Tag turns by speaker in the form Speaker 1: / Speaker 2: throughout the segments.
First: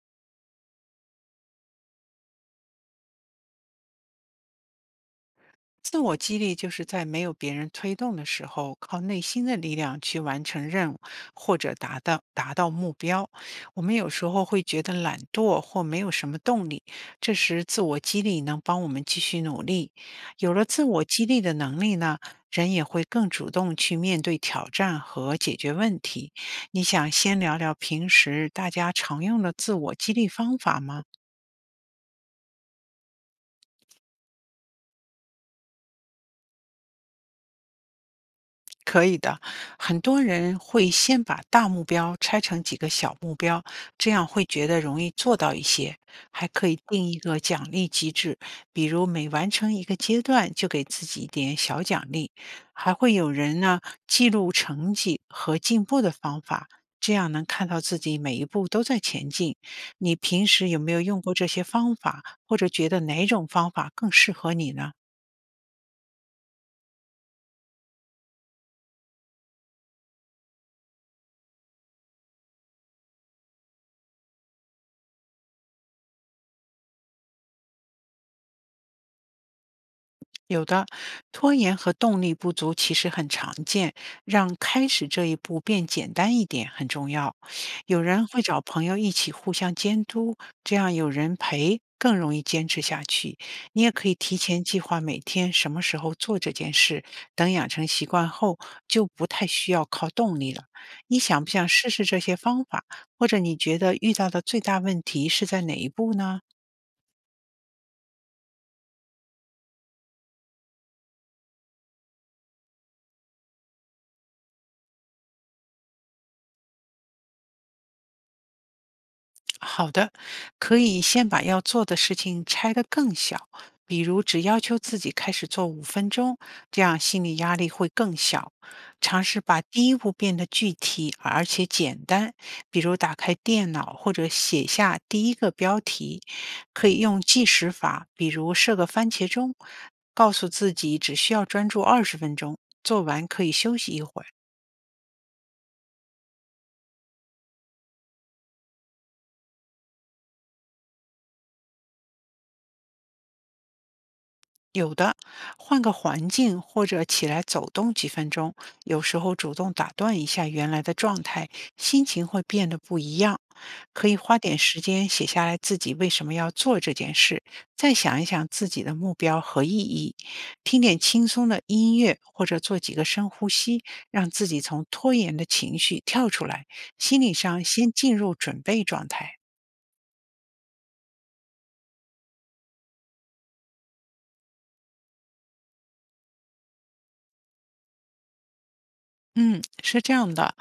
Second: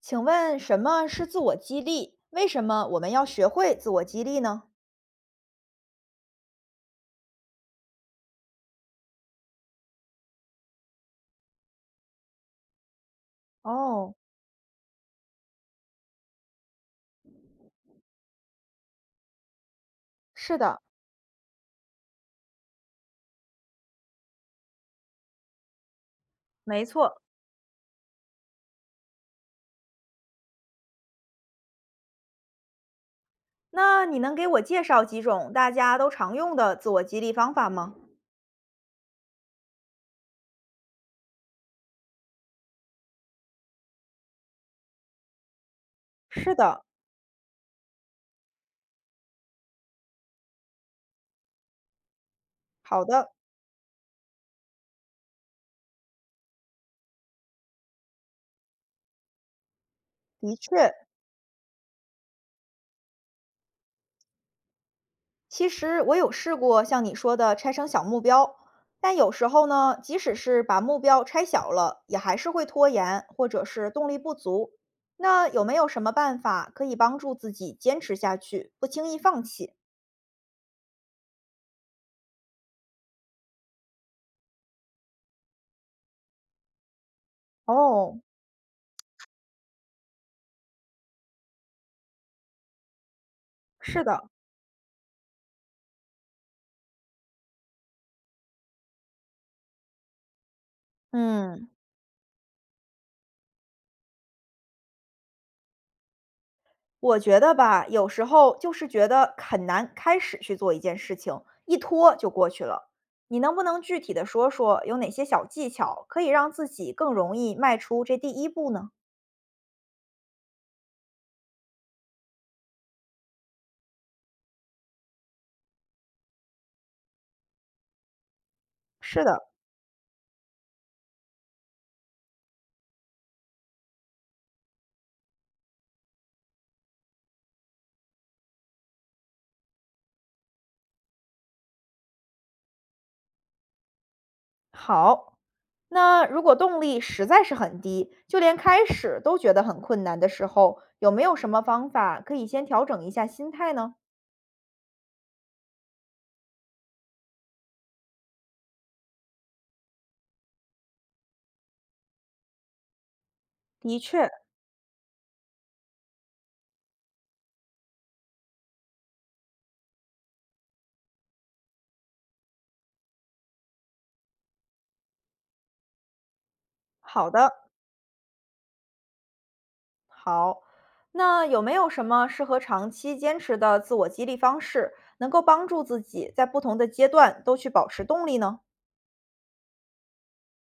Speaker 1: 请问什么是自我激励？为什么我们要学会自我激励呢？
Speaker 2: 自我激励就是在没有别人推动的时候，靠内心的力量去完成任务或者达到目标。我们有
Speaker 1: 哦，
Speaker 2: 时候会觉得懒惰或没有什么动力，这时自我激励能帮我们继续努力。有
Speaker 1: 是
Speaker 2: 了
Speaker 1: 的，
Speaker 2: 自我激励的能力呢，人也会更主动去面对挑战和解决问题。你
Speaker 1: 没
Speaker 2: 想
Speaker 1: 错，
Speaker 2: 先聊聊平时大家常用的自我激励方法吗？
Speaker 1: 那你能给我介绍几种大家都常用的自我激励方法吗？
Speaker 2: 可以的，很多人会先把大目标拆成几个小目标，这样会觉得容易做到一些。还
Speaker 1: 是
Speaker 2: 可以
Speaker 1: 的，
Speaker 2: 定一个奖励机制，比如每完成一个阶段就给自己一点小奖励。还
Speaker 1: 好
Speaker 2: 会
Speaker 1: 的，
Speaker 2: 有人呢记录成绩和进步的方法，这样能看到自己每一步都在前进。你平
Speaker 1: 的
Speaker 2: 时有没
Speaker 1: 确，
Speaker 2: 有用过这些方法，或者觉得哪种方法更适合你呢？
Speaker 1: 其实我有试过像你说的拆成小目标，但有时候呢，即使是把目标拆小了，也还是会拖延或者是动力不足。那有没有什么办法可以帮助自己坚持下去，不轻易放弃？
Speaker 2: 有的，拖延和动力不足其实很常见，让开始这一步变简单一点很重要。有
Speaker 1: 哦，
Speaker 2: 人会找朋友一起互相监督，这样有人陪更容易坚持下去。你也
Speaker 1: 是
Speaker 2: 可以
Speaker 1: 的。
Speaker 2: 提前计划每天什么时候做这件事，等养成习惯后就不太需要靠动力了。你想不想
Speaker 1: 嗯。
Speaker 2: 试试这些方法？或者你觉得遇到的最大问题是在哪一步呢？
Speaker 1: 我觉得吧，有时候就是觉得很难开始去做一件事情，一拖就过去了。你能不能具体的说说有哪些小技巧可以让自己更容易迈出这第一步呢？
Speaker 2: 好的，可以先把要做的事情拆得更小，比如只要求自己开始做5分钟，这样心理压力会更小。
Speaker 1: 是
Speaker 2: 尝试
Speaker 1: 的，
Speaker 2: 把第一步变得具体而且简单，比如打开电脑或者写下第一个标题。可以用计时法，比如设个番茄钟，告诉自己只需要专注20分钟，做完可以休息一会儿。
Speaker 1: 好。那如果动力实在是很低，就连开始都觉得很困难的时候，有没有什么方法可以先调整一下心态呢？
Speaker 2: 有的，换个环境或者起来走动几分钟，有时候主动打断一下原来的状态，心情会变得不一样。
Speaker 1: 的
Speaker 2: 可以
Speaker 1: 确，
Speaker 2: 花点时间写下来自己为什么要做这件事，再想一想自己的目标和意义。听点轻松的音乐，或者做几个深呼吸，让自己从拖延的情绪跳出来，心
Speaker 1: 好
Speaker 2: 理
Speaker 1: 的。
Speaker 2: 上先进入准备状态。
Speaker 1: 好，那有没有什么适合长期坚持的自我激励方式，能够帮助自己在不同的阶段都去保持动力呢？
Speaker 2: 嗯，是这样的，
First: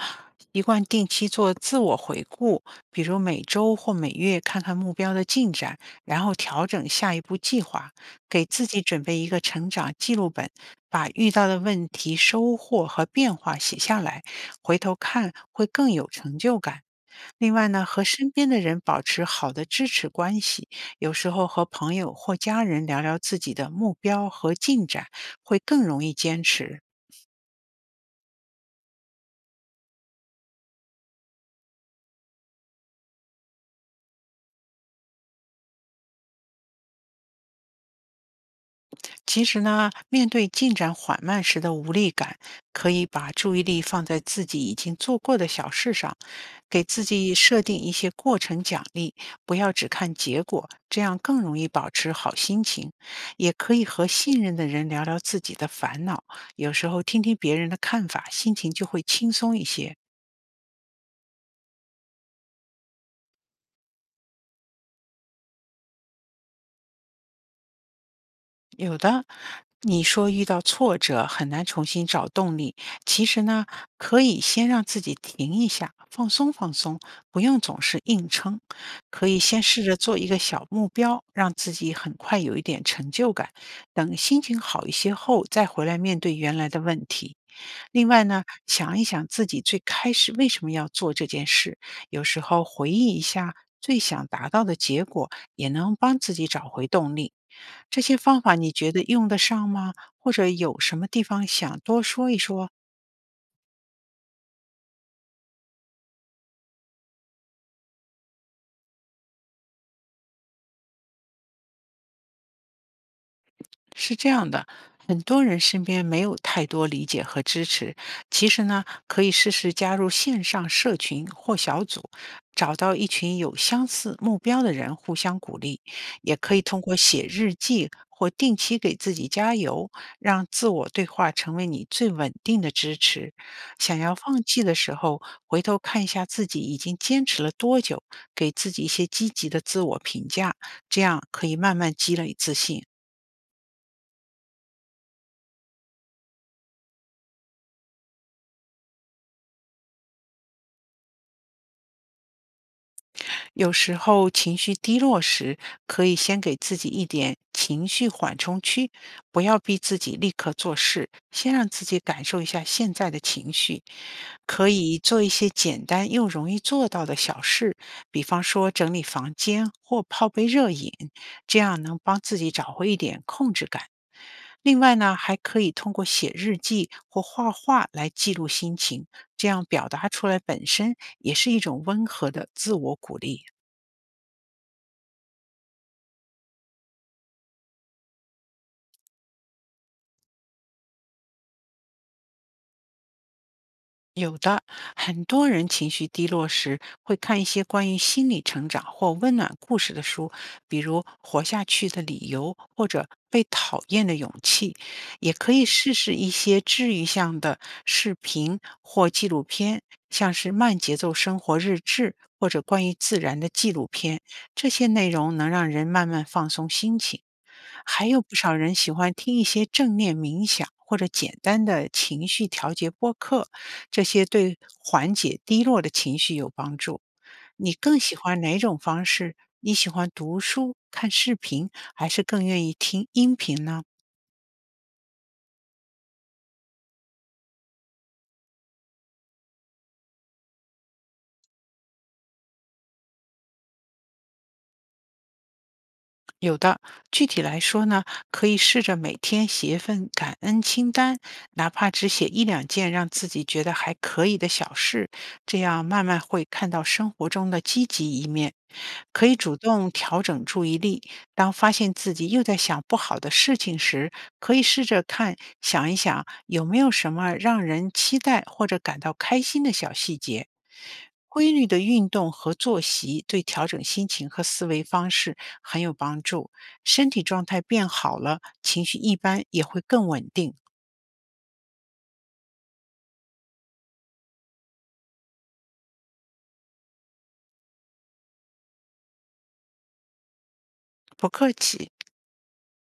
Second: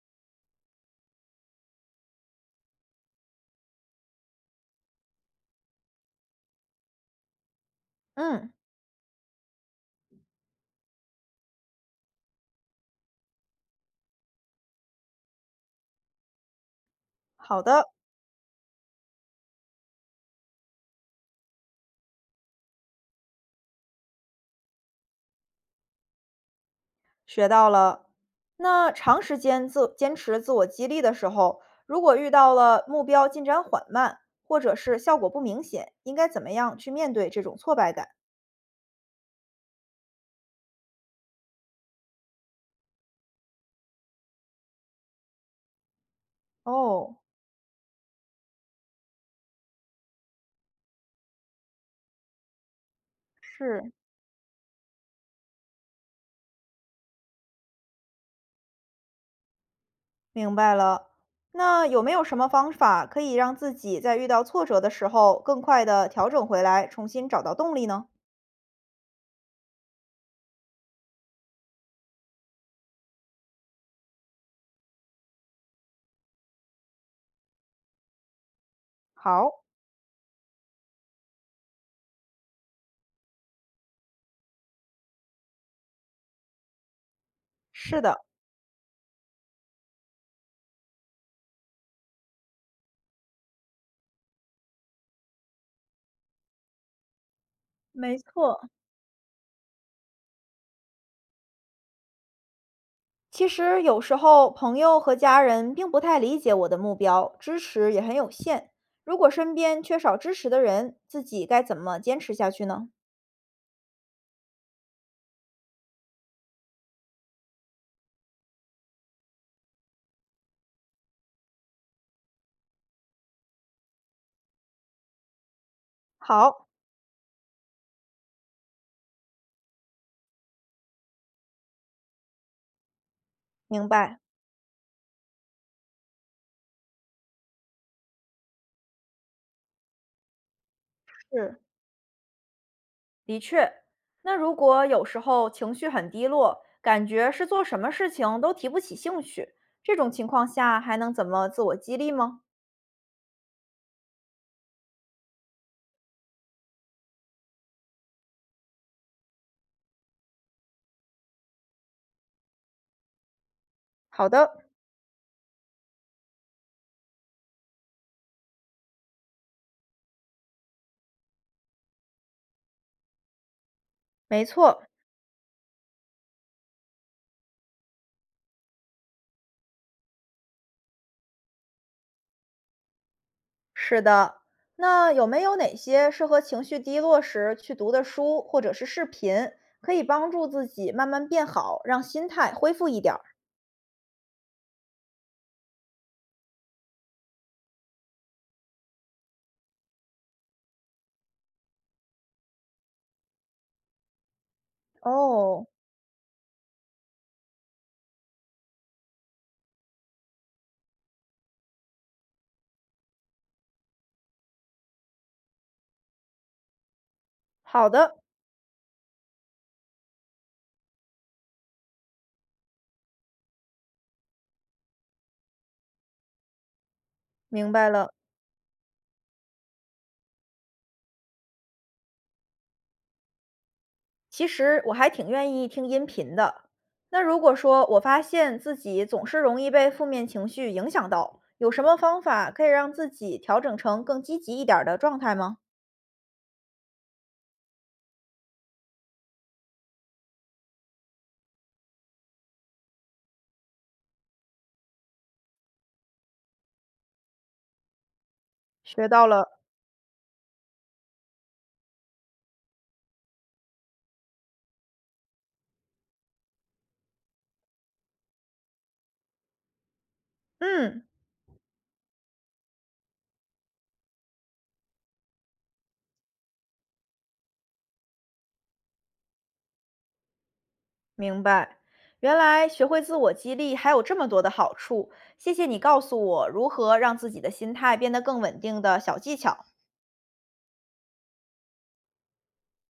Speaker 2: 习惯定期做自我回顾，比如每周或每月看看目标的进展，然后调整下一步计划，给
Speaker 1: 嗯，
Speaker 2: 自己准备一个成长记录本，把遇到的问题、收获和变化写下来，回头看会更有成就感。另
Speaker 1: 好
Speaker 2: 外呢，
Speaker 1: 的，
Speaker 2: 和身边的人保持好的支持关系，有时候和朋友或家人聊聊自己的目标和进展，会更容易坚持。
Speaker 1: 学到了。那长时间自坚持自我激励的时候，如果遇到了目标进展缓慢，或者是效果不明显，应该怎么样去面对这种挫败感？
Speaker 2: 其实呢，面对进展缓慢时的无力感，可以把注意力放在自己已经做过的小事上，给自
Speaker 1: 哦，
Speaker 2: 己设定一些过程奖励，不要只看结果，这样更容易保持好心情。也可以
Speaker 1: 是。
Speaker 2: 和信任的人聊聊自己的烦恼，有时候听听别人的看法，心情就会轻松一些。
Speaker 1: 明白了。那有没有什么方法可以让自己在遇到挫折的时候更快地调整回来，重新找到动力呢？
Speaker 2: 有的，你说遇到挫折很难重新找动力，其实呢，可以先让自己停一下，放松放松，不用总是硬撑。可以先
Speaker 1: 好，
Speaker 2: 试着做一个小目标，让自己很快有一点成就感。等心情好一些后，再回来面对原来的问题。
Speaker 1: 是
Speaker 2: 另
Speaker 1: 的，
Speaker 2: 外呢，想一想自己最开始为什么要做这件事，有时候回忆一下最想达到的结果，也能帮自己找回动力。这
Speaker 1: 没
Speaker 2: 些方法
Speaker 1: 错，
Speaker 2: 你觉得用得上吗？或者有什么地方想多说一说？
Speaker 1: 其实有时候朋友和家人并不太理解我的目标，支持也很有限。如果身边缺少支持的人，自己该怎么坚持下去呢？
Speaker 2: 是这样的，很多人身边没有太多理解和支持。其实呢，可以试试加入线上社群或小组，找到一群有相似目标的人互相鼓励。也可以
Speaker 1: 好，
Speaker 2: 通过写日记或定期给自己加油，让自我对话成为你最稳定的支持。
Speaker 1: 明
Speaker 2: 想要
Speaker 1: 白，
Speaker 2: 放弃的时候，回头看一下自己已经坚持了多久，给自己一些积极的自我评价，这样可
Speaker 1: 是。
Speaker 2: 以慢慢积累自信。
Speaker 1: 的确，那如果有时候情绪很低落，感觉是做什么事情都提不起兴趣，这种情况下还能怎么自我激励吗？
Speaker 2: 有时候情绪低落时，可以先给自己一点情绪缓冲区，不要逼自己立刻做事，先让自己感受一下现在的情绪。
Speaker 1: 好的，
Speaker 2: 可以做一些简单又容易做到的小事，比方说整理房间或泡杯热饮，这样能帮自己找回一点控制感。
Speaker 1: 没
Speaker 2: 另
Speaker 1: 错，
Speaker 2: 外呢，还可以通过写日记或画画来记录心情，这样表达出来本身也是一种温和的自我鼓励。
Speaker 1: 是的。那有没有哪些适合情绪低落时去读的书或者是视频，可以帮助自己慢慢变好，让心态恢复一点儿？
Speaker 2: 有的，很多人情绪低落时会看一些关于心理成长或温暖故事的书，比如《活下去的理由》或者《被讨厌的勇气》，也可
Speaker 1: 哦，
Speaker 2: 以试试一些治愈向的视频或纪录片，像是慢节奏生活日志或者关于自然的纪录片，这些内容能让人慢慢放松心情。
Speaker 1: 好
Speaker 2: 还
Speaker 1: 的，
Speaker 2: 有不少人喜欢听一些正念冥想或者简单的情绪调节播客。这些对缓解低落的情绪有帮助。
Speaker 1: 明
Speaker 2: 你
Speaker 1: 白
Speaker 2: 更
Speaker 1: 了。
Speaker 2: 喜欢哪种方式？你喜欢读书、看视频，还是更愿意听音频呢？
Speaker 1: 其实我还挺愿意听音频的。那如果说我发现自己总是容易被负面情绪影响到，有什么方法可以让自己调整成更积极一点儿的状态吗？
Speaker 2: 有的，具体来说呢，可以试着每天写一份感恩清单，哪怕只写一两件让自己觉得还可以的小事，这样慢慢会看到生活中的积极一面。
Speaker 1: 学到
Speaker 2: 可以
Speaker 1: 了，
Speaker 2: 主动调整注意力，当发现自己又在想不好的事情时，可以试着看，想一想有没有什么让人期待或者感到开心的小细节。
Speaker 1: 嗯，
Speaker 2: 规律的运动和作息对调整心情和思维方式很有帮助。身体状态变好了，情绪一般也会更稳定。
Speaker 1: 明白。原来学会自我激励还有这么多的好处，谢谢你告诉我如何让自己的心态变得更稳定的小技巧。
Speaker 2: 不客气。